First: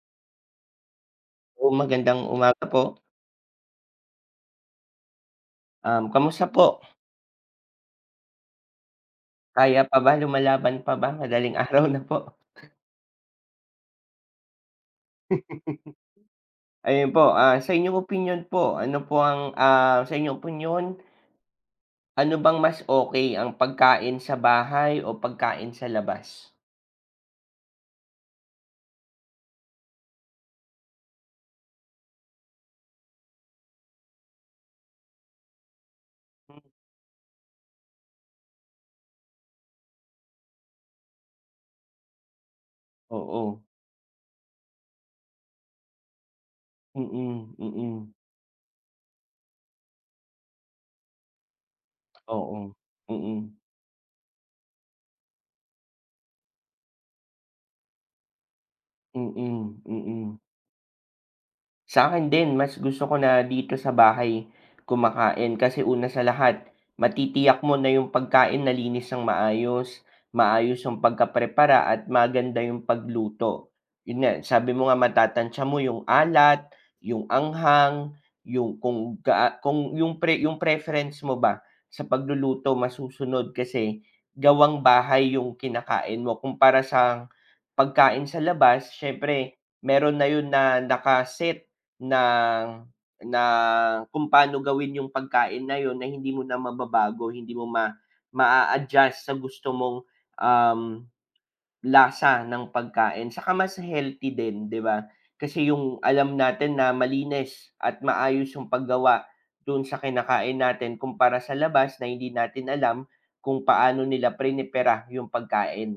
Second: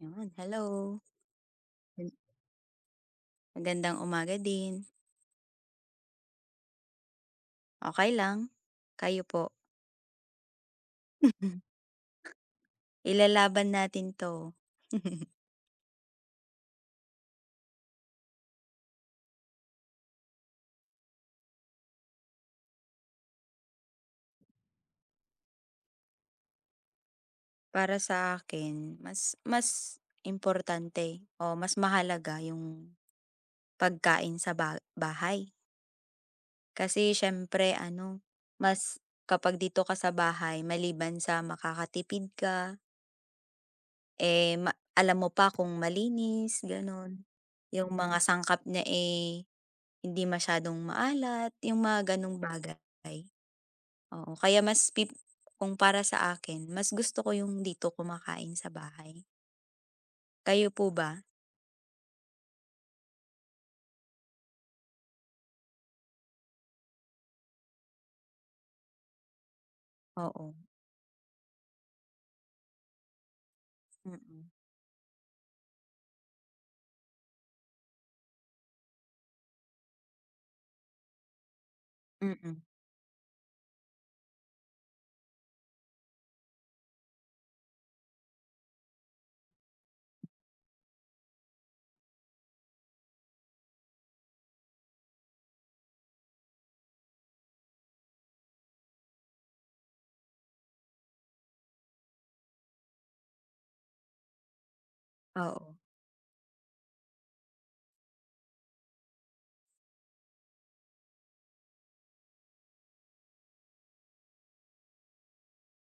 'Yon, hello. Oo, Mag magandang umaga po. Magandang umaga din. Kamusta po? Okay lang. Kayo po? Kaya pa ba, lumalaban pa ba? Madaling araw na po. Ilalaban natin 'to. Ayun po, sa inyong opinion ano bang mas okay ang pagkain sa bahay o pagkain sa labas? Para sa akin, mas mas importante o mas mahalaga yung pagkain sa bahay. Hmm, Kasi siyempre ano, mas kapag dito ka sa bahay maliban sa makakatipid ka, oo. eh, ma alam mo pa kung malinis, gano'n. Mm, Yung mm. mga sangkap niya, eh, hindi masyadong maalat, yung mga gano'ng Oo. bagay, Mm. oo. Kaya mas pip Kung para sa akin, mas gusto ko yung dito kumakain sa bahay. Mm, mm, mm. Kayo po ba? Sa akin din mas gusto ko na dito sa bahay kumakain kasi una sa lahat matitiyak mo na yung pagkain nalinis ng maayos, Oo, maayos yung pagkaprepara at maganda yung pagluto. Yun nga, mm, sabi mo nga matatantya mo yung alat, yung anghang, yung kung yung yung preference mo ba sa mm, pagluluto masusunod kasi gawang bahay yung kinakain mo kumpara sa pagkain sa labas, siyempre meron na yun na nakaset ng na kung paano gawin yung pagkain na yun na hindi mo na mababago, hindi mo ma ma adjust sa gusto mong, um, lasa ng pagkain. Saka mas healthy din, 'di ba? Kasi oo. yung alam natin na malinis at maayos yung paggawa dun sa kinakain natin kumpara sa labas na hindi natin alam kung paano nila prinepera yung pagkain.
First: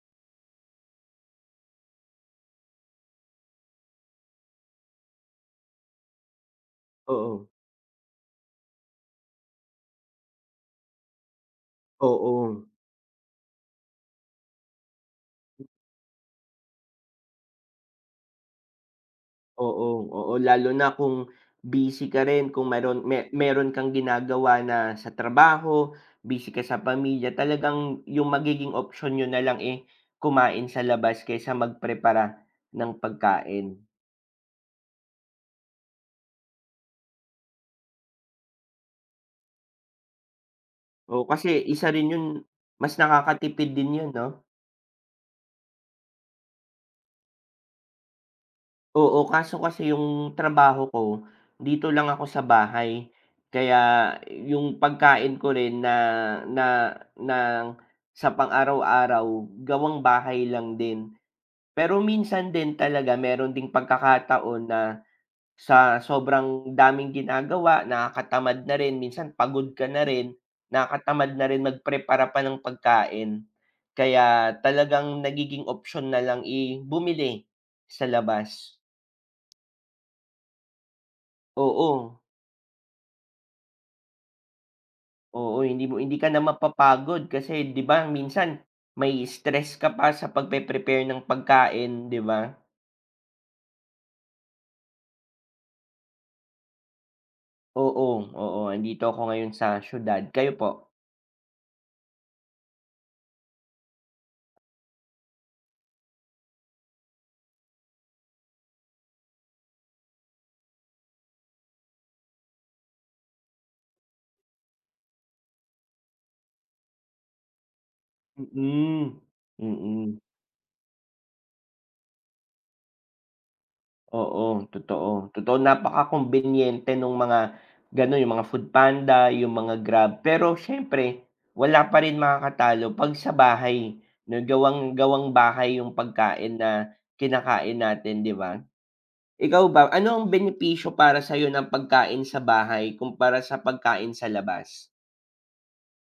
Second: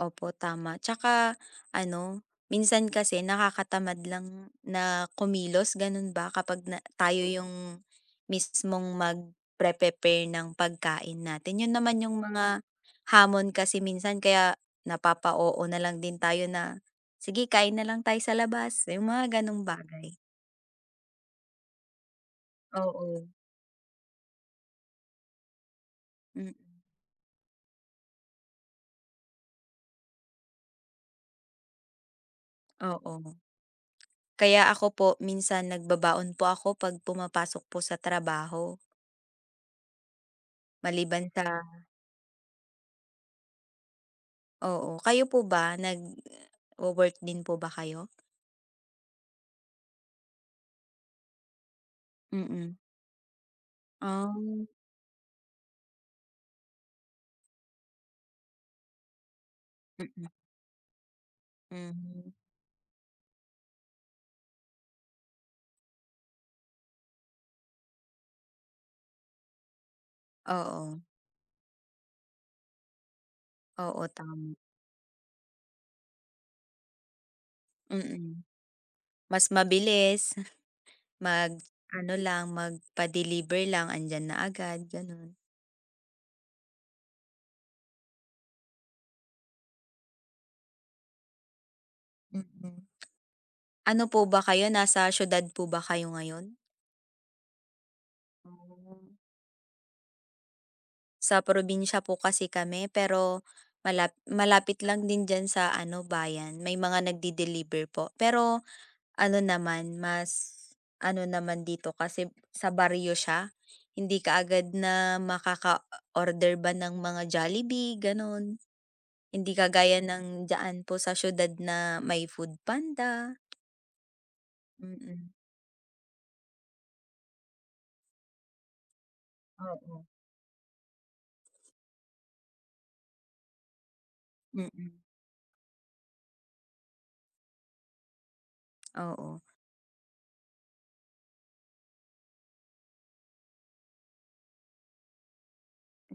Opo, tama. Tsaka ano, minsan kasi nakakatamad lang na kumilos, ganun ba? Kapag na tayo Oo, yung mismong magpre-prepare ng pagkain natin. Yun naman yung oo. mga hamon kasi minsan kaya napapa-oo na lang din tayo na, "Sige, kain na lang tayo sa labas." Yung mga ganong Oo, bagay. oo lalo na kung busy ka rin, kung meron me Oo, meron kang ginagawa na sa trabaho, busy mm, ka sa pamilya, talagang yung magiging option niyo na lang, eh, kumain sa labas kaysa magprepara ng oo. pagkain. Kaya ako po minsan nagbabaon po ako 'pag pumapasok po sa trabaho, Oo, maliban sa. kasi isa rin yun, mas nakakatipid din yun 'no? Oo, kayo po ba, nagwo-work din po ba kayo? Oo, kaso kasi yung trabaho ko, dito lang ako sa Mm, bahay. Kaya ah, yung pagkain ko rin na na na sa pang-araw-araw, gawang mm, bahay lang din. Pero mhm, minsan din talaga meron ding pagkakataon na sa sobrang daming ginagawa, nakakatamad na rin, minsan pagod ka na rin, oo, nakakatamad na rin magprepara pa ng pagkain. oo tama, Kaya talagang nagiging option na lang bumili sa mm. labas. Mas mabilis mag-ano Oo, lang, magpa-deliver lang andiyan na agad gano'n, oo, hindi ka na mapapagod kasi 'di ba minsan may stress ka pa sa pagpe-prepare ng pagkain, 'di ba? mm. Ano po ba, kayo nasa siyudad po ba kayo ngayon? Oo, oo, Oh, andito ako ngayon sa siyudad, kayo po? sa probinsya po kasi kami pero malapit lang din diyan sa ano bayan, may mga nagde-deliver po pero ano naman, ano naman dito kasi sa baryo siya, hindi ka agad na makaka-order ba ng mga Jollibee, gano'n. Mm, Hindi kagaya mm, ng diyaan po sa siyudad na may foodpanda, oo, totoo. mm. Totoo, napaka-kumbinyente nung mga gano'n, yung mga Foodpanda, yung mga Oo. Grab. Pero siyempre wala pa rin makakatalo 'pag sa bahay, na gawang Mm, gawang bahay yung pagkain na kinakain natin, 'di ba? oo. Ikaw ba, ano ang benepisyo para sa'yo ng pagkain sa bahay kumpara sa pagkain sa labas?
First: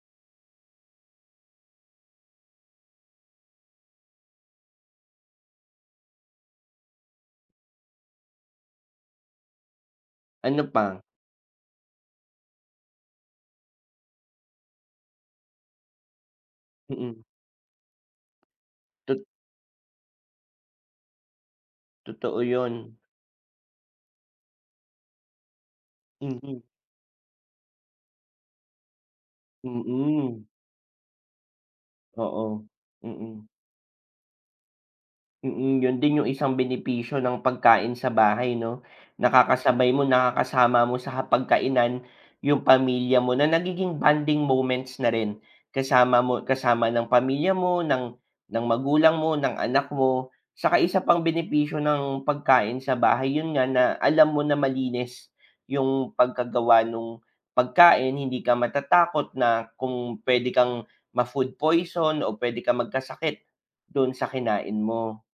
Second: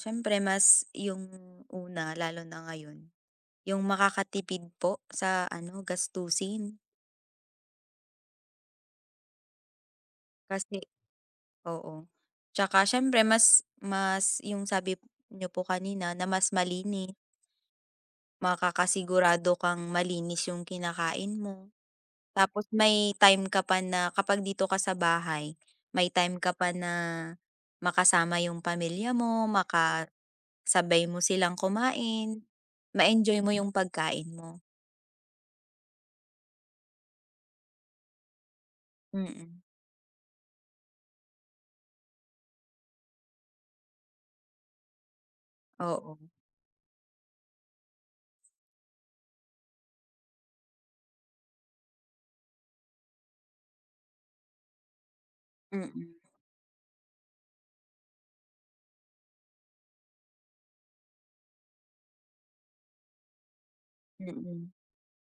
Siyempre mas yung una, lalo na ngayon, yung makakatipid po sa ano, gastusin. Ano Kasi pa? oo, 'tsaka siyempre mas mas yung sabi nyo po kanina na mas malinis. Mm, tot Makakasigurado kang malinis yung kinakain mo. totoo Tapos 'yun. may time ka pa na kapag dito ka sa bahay, may time ka Mhm, pa na makasama yung pamilya mo, makasabay mm, mo silang kumain, oo, ma-enjoy mm. mo yung pagkain mo. Mm, yun din yung isang benepisyo ng pagkain sa bahay 'no, Mm, nakakasabay mo, nakakasama mo sa hapagkainan yung pamilya mo na nagiging bonding moments na rin, oo. kasama mo, kasama ng pamilya mo, ng magulang mo, ng anak mo. Saka isa pang benepisyo ng pagkain sa bahay, yun nga na alam mo na malinis Mm, yung pagkagawa nung pagkain, hindi ka matatakot na kung puwede kang ma-food poison o puwede kang magkasakit don sa mm. kinain mo.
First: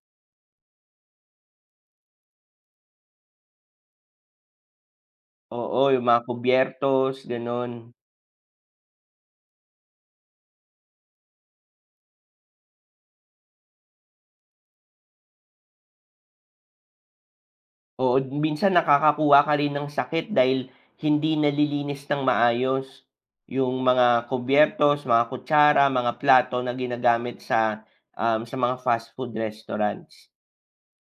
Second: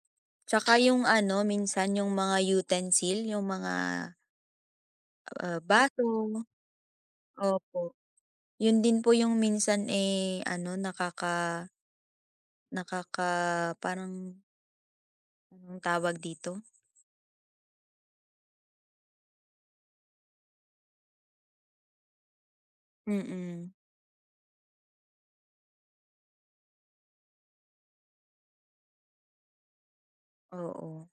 Tsaka yung ano, minsan yung mga utensil, yung mga, ah, Oo, yung baso, mga kubyertos, gano'n. opo. Yun din po yung minsan, eh, ano, nakaka nakaka parang anong tawag dito? Oo, minsan nakakakuha ka rin ng sakit dahil hindi nalilinis ng maayos Mm, yung mga kubyertos, mga kutsara, mga plato na ginagamit sa mga fast food restaurants. oo.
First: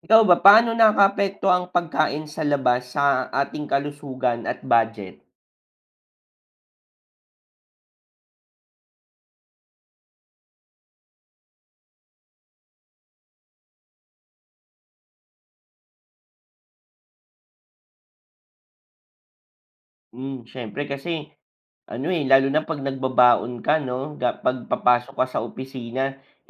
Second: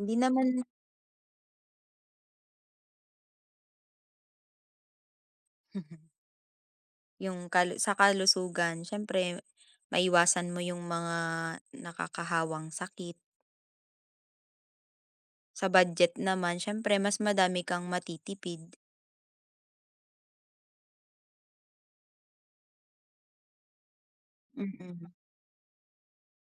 Hindi Ikaw ba, naman. paano nakakaapekto ang pagkain sa labas sa ating kalusugan at budget? yung kalu sa kalusugan siyempre maiwasan mo yung mga nakakahawang sakit. Sa budget naman siyempre mas madami kang matitipid. Hmm, siyempre kasi ano, eh, lalo na 'pag nagbabaon ka 'no, 'pag Mm-mm. papasok ka sa opisina,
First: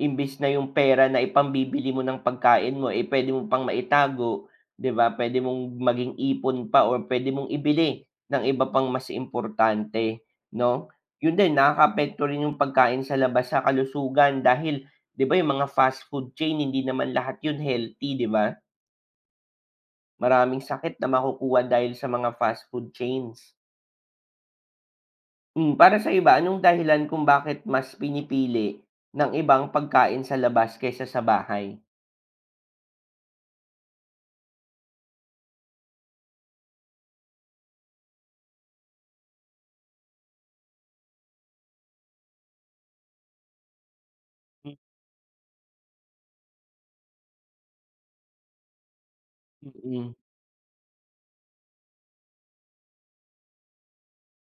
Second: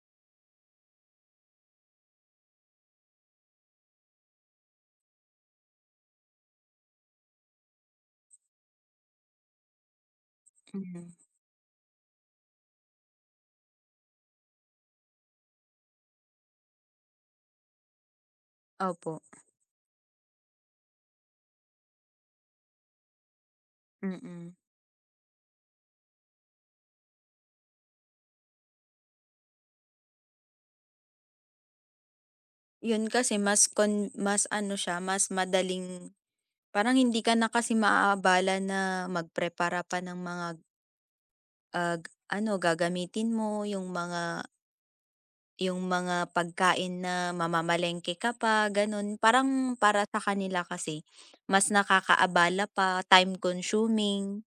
imbis na yung pera na ipambibili mo ng pagkain mo, eh, puwede mo pang maitago, 'di ba? Puwede mong maging ipon pa, or puwede mong ibili ng iba pang mas importante, Mm, 'no? mhm. Yun din, nakakaapekto rin yung pagkain sa labas sa kalusugan dahil 'di ba yung mga fast food chain, hindi naman lahat yun healthy, 'di ba? Opo, Maraming sakit na makukuha dahil sa mga fast food chains. mm. Hmm, para sa iba, anong dahilan kung bakit mas pinipili ng ibang pagkain sa labas kaysa sa bahay? Yun kasi mas ano siya, mas madaling parang hindi ka na kasi maaabala na magprepara pa ng mga, ano gagamitin mo, yung mga Hmm, yung mga pagkain na mamamalengke ka pa, gano'n. Parang para mm. sa kanila kasi mas nakakaabala pa, time consuming.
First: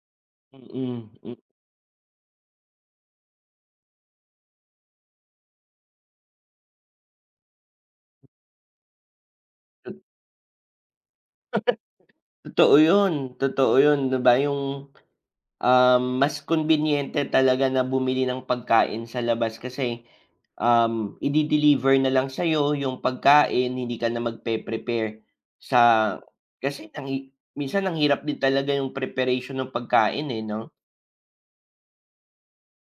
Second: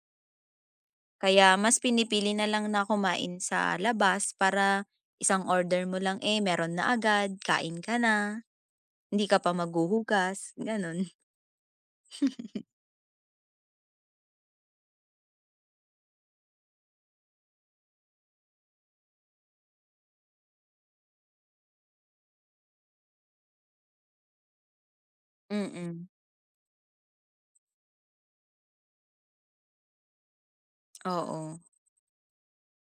Mm, mm, hmm, Kaya mas pinipili na lang na kumain sa labas para isang order mo lang, eh, meron na agad, kain ka na, hindi ka pa maghuhugas, gano'n. totoo yun, totoo yun, 'di ba yung, mas kumbinyente talaga na bumili ng pagkain sa labas kasi, ide-deliver na lang sa'yo yung pagkain, hindi ka na magpe-prepare sa Mm, kasi ang hi minsan ang hirap din talaga yung preparation ng pagkain, eh, 'no? oo.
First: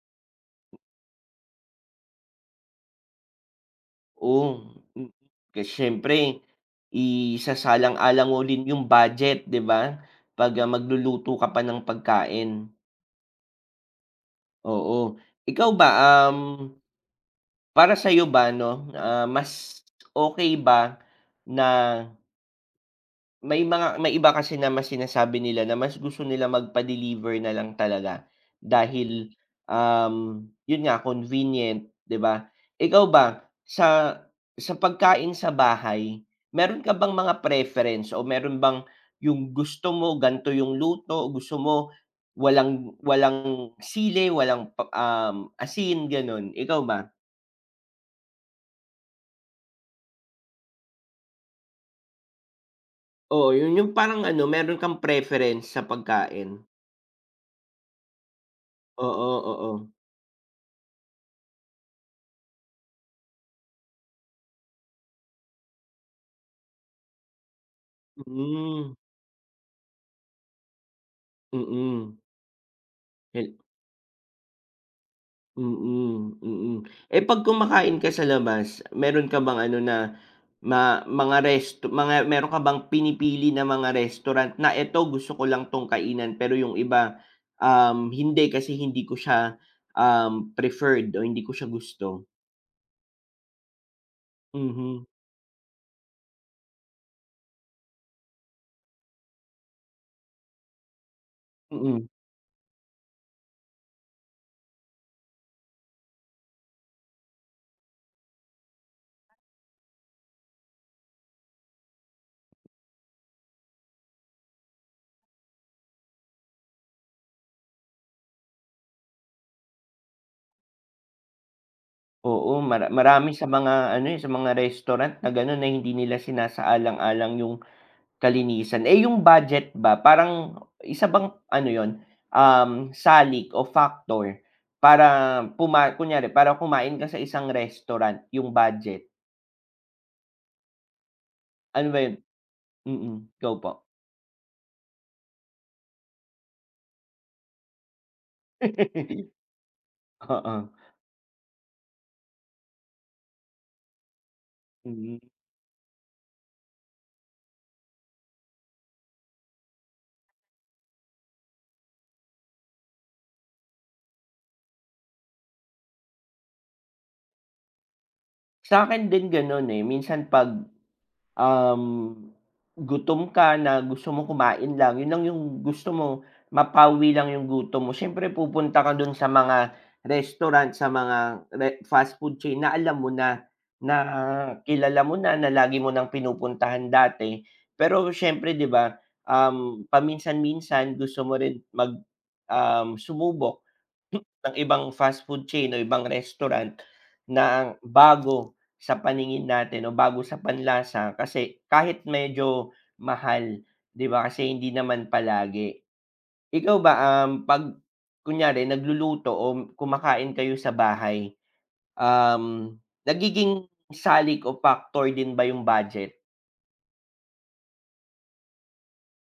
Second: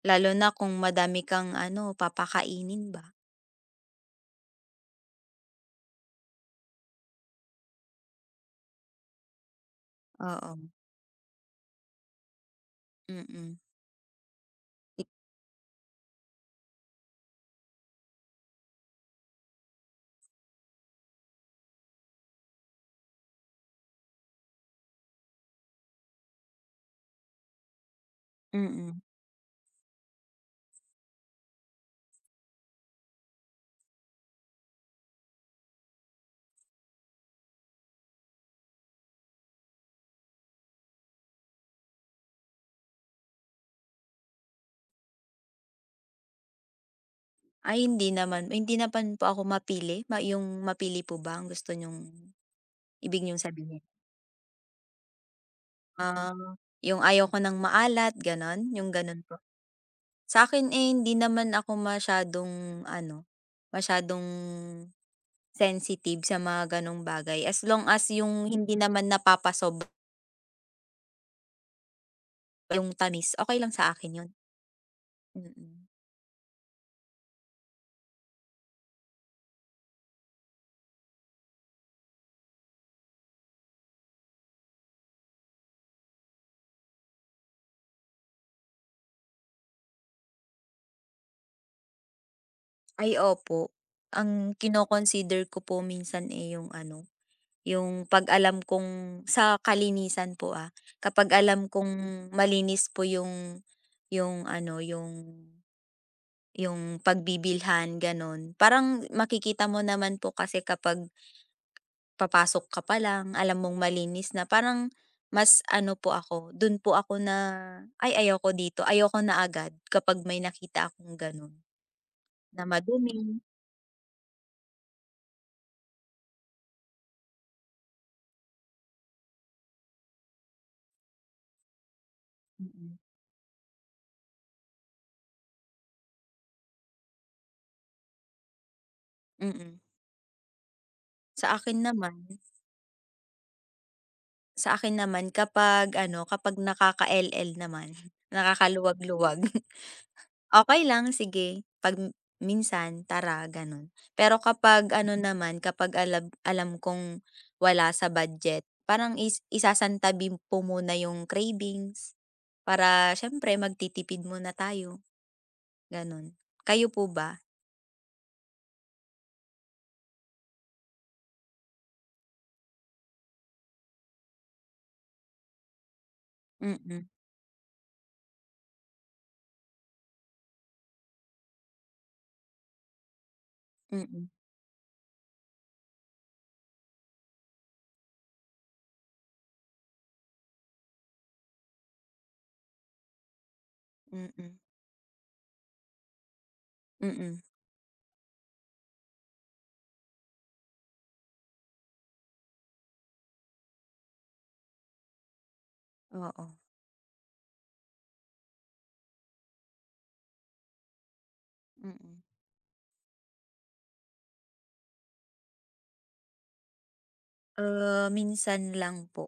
Lalo na kung madami kang ano, papakainin ba. Oo, mm. Kasi siyempre isasalang-alangunin yung budget, 'di ba? 'Pag, Oo, magluluto ka pa ng pagkain, mm. oo. Ikaw ba, um, para sa'yo ba 'no, mas okay ba na may may iba kasi na mas sinasabi nila na mas gusto nila magpa-deliver na lang talaga Mm. dahil, yun nga convenient, 'di ba? Ikaw ba sa pagkain sa bahay, meron ka bang mga preference o meron bang yung gusto mo ganto yung luto, o gusto mo walang walang sili, walang pa asin, gano'n, ikaw ba? Ay hindi naman po ako mapili, ma yung mapili po ba ang gusto niyong ibig niyong Oo, yun sabihin? yung parang ano, meron kang preference sa Ah, pagkain? yung ayaw ko ng maalat gano'n, yung Oo, gano'n po? oo. Oo. Sa akin eh, hindi naman ako masyadong ano, masyadong sensitive sa mga gano'ng bagay as long as yung hindi Mm. naman napapasob Mm, yung tamis, hel okay lang sa akin 'yun. Mm. mm, mm. Eh, 'pag kumakain ka sa labas, meron ka bang ano na ma mga resto mga meron ka bang pinipili na mga restaurant na, eto gusto ko lang 'tong kainan pero yung iba, hindi ko siya, preferred o hindi ko siya gusto? Ay opo, ang Mhm, kino-consider ko po minsan, eh, yung ano yung 'pag alam kong sa kalinisan po, ah, kapag alam kong mm. malinis po yung ano, yung pagbibilhan gano'n. Parang makikita mo naman po kasi kapag papasok ka pa lang alam mong malinis na, parang mas ano po ako, dun po ako na, "Ay ayoko dito." Ayoko na agad kapag may nakita akong gano'n Oo, na mara madumi. marami sa mga ano, eh, sa mga restaurant na gano'n na hindi nila sinasaalang-alang yung kalinisan. Eh, yung budget ba, parang isa bang ano yon, Mm, salik o factor para kunyari para kumain ka sa isang restaurant yung budget? mm. Sa akin Ano ba naman yun? Mm, go po. Sa akin naman kapag ano, kapag naman, nakakaluwag-luwag, Oo, okay lang sige, minsan, tara gano'n. Pero kapag ano mm. naman, kapag alam alam kong wala sa budget, parang isasantabi ko muna yung cravings para siyempre magtitipid muna tayo, gano'n. Kayo po ba? Sa'kin din ganun, eh, minsan 'pag Um, gutom ka na gusto mo kumain lang, yun lang yung gusto mo, Mm, mapawi lang yung gutom mo, siyempre pupunta ka dun sa mga restaurant, sa mga fast food chain na alam mo na, na mm, kilala mo na, na lagi mo ng pinupuntahan dati. Pero siyempre 'di ba, paminsan-minsan gusto mo rin sumubok ng mm, ibang fast food chain o ibang restaurant mm, na ang bago sa paningin natin o bago sa panlasa, kasi kahit medyo mahal, 'di ba, kasi hindi naman palagi. oo, Ikaw ba, 'pag kunyari nagluluto o kumakain kayo sa bahay, mm. um, nagiging salik o factor din ba yung budget? Uh, minsan lang po.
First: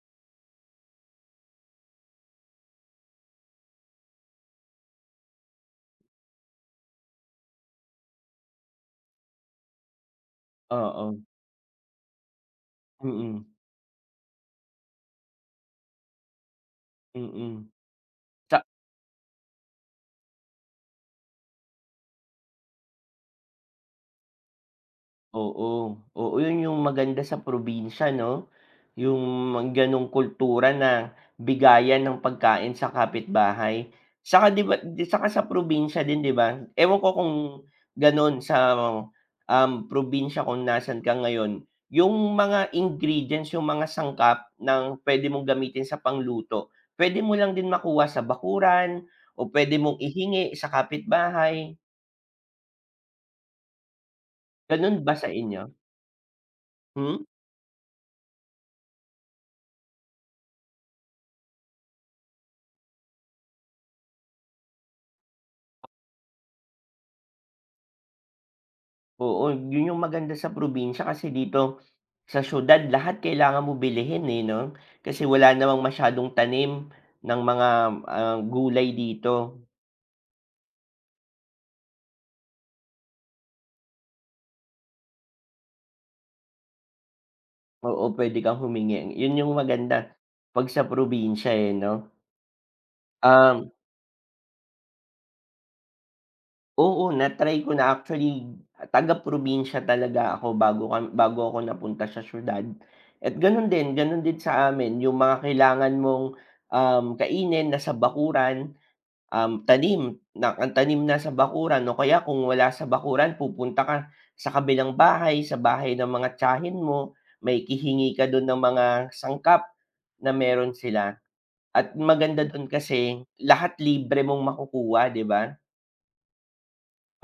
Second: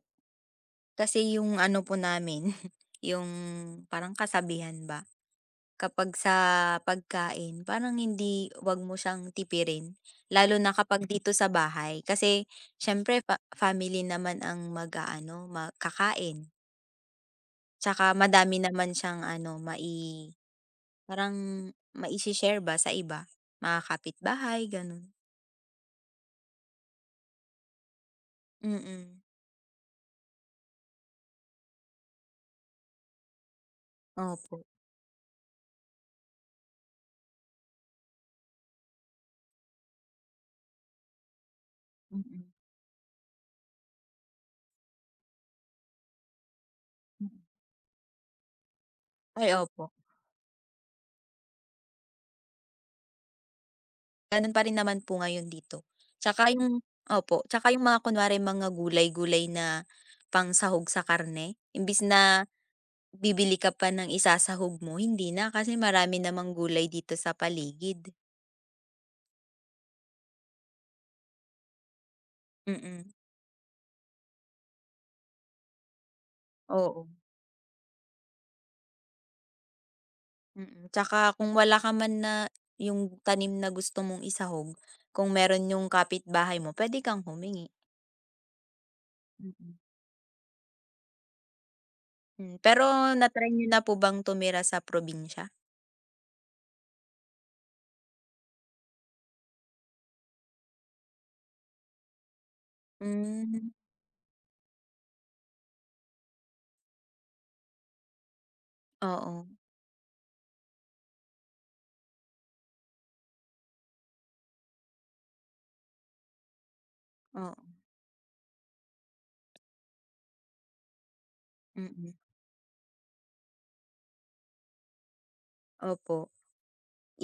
Kasi yung ano po namin, yung parang kasabihan ba, kapag sa pagkain parang hindi 'wag mo siyang tipirin, lalo na kapag Oo, dito sa bahay. Kasi siyempre mm, family naman ang mag-aano, ma mm. tsaka madami Sa naman siyang ano, mai parang maise-share ba sa iba, mga kapitbahay gano'n. Oo, oo, yun yung maganda sa probinsya 'no, Mm, yung mga gano'ng kultura na bigayan ng pagkain sa kapitbahay. Saka opo, 'di ba saka sa probinsya din, 'di ba, ewan ko kung gano'n sa, probinsya kung nasan ka ngayon, yung mm. mga ingredients, yung mga sangkap ng pwede mong gamitin sa pangluto, pwede mo lang din makuha sa bakuran o Ay, pwede opo. mong ihingi sa kapitbahay, Gano'n pa rin gano'n naman po ba sa ngayon inyo? dito. Tsaka yung Hmm? opo, tsaka yung mga kunwari mga gulay-gulay na pangsahog sa karne, imbis na bibili ka pa ng isasahog mo, hindi na kasi marami namang gulay dito sa paligid. Oo, yun yung maganda sa probinsya kasi dito sa siyudad Mm, lahat kailangan mo bilhin, eh, 'no? Kasi wala namang masyadong tanim oo, ng mga, gulay dito. mm. Tsaka kung wala ka man na yung tanim na gusto mong isahog, kung meron yung kapitbahay mo, puwede kang humingi. Oo, puwede kang humingi. Yun yung Mm, maganda 'pag sa probinsya, eh, 'no? hmm. Pero na-try niyo Um, na po bang tumira sa probinsya? oo, na-try ko na actually, taga-probinsya talaga ako bago kam bago ako napunta sa siyudad, at Hmm, gano'n din sa amin yung mga kailangan mong, kainin nasa bakuran. oo, Tanim na ang tanim nasa bakuran o kaya kung wala sa bakuran pupunta ka sa kabilang bahay, sa bahay ng mga tiyahin mo, may oo, kihingi ka dun ng mga sangkap na meron sila, at mm, maganda dun kasi lahat libre mong makukuha, 'di ba? opo.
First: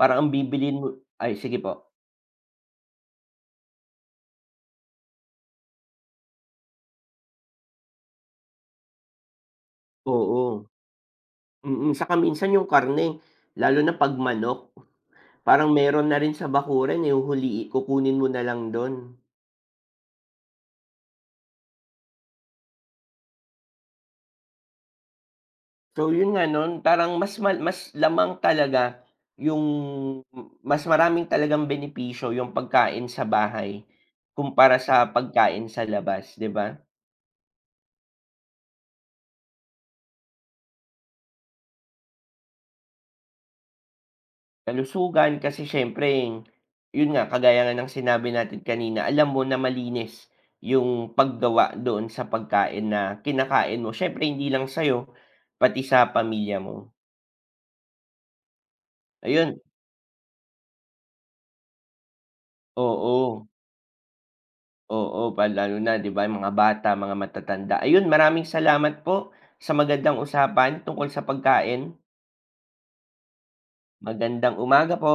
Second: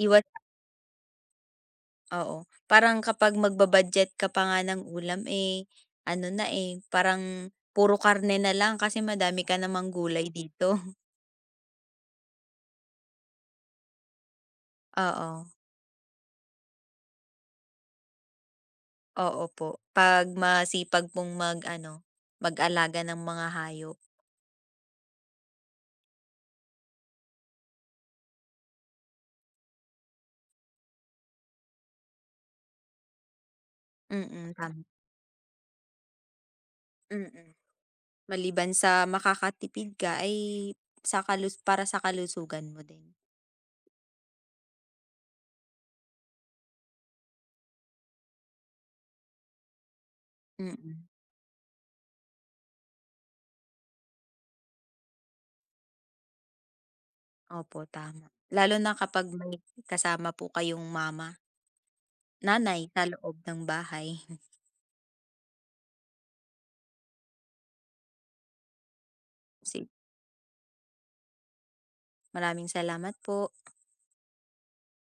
Parang ang bibilhin mo ay sige po. oo. Parang kapag magba-budget ka pa nga ng ulam, eh, ano na, eh, parang puro karne na lang kasi madami ka namang gulay Oo, dito. mm. Saka minsan yung karne, lalo na 'pag manok, Oo, parang meron na rin sa bakuran, eh, huli kukunin mo na lang dun. oo po. 'Pag masipag pong mag-ano, mag-alaga ng mga hayop. So yun nga 'no, parang mas mal mas lamang talaga yung, mas maraming talagang benepisyo yung pagkain sa bahay Mm, kumpara tama. sa pagkain sa labas, 'di ba? Mm. Maliban sa makakatipid ka ay sa kalus para sa kalusugan mo din. Kalusugan, kasi siyempre yun nga, kagaya nga ng sinabi natin kanina, alam mo na malinis yung Mm. paggawa doon sa pagkain na kinakain mo. Siyempre hindi lang sa'yo, pati sa pamilya mo. Opo, tama. Lalo na kapag may Ayun, kasama po kayong mama, nanay sa loob oo. ng bahay. Oo, lalo na 'di ba yung mga bata, mga matatanda. Ayun, maraming salamat po sa Si magandang usapan tungkol sa pagkain. Maraming salamat po. Magandang umaga po.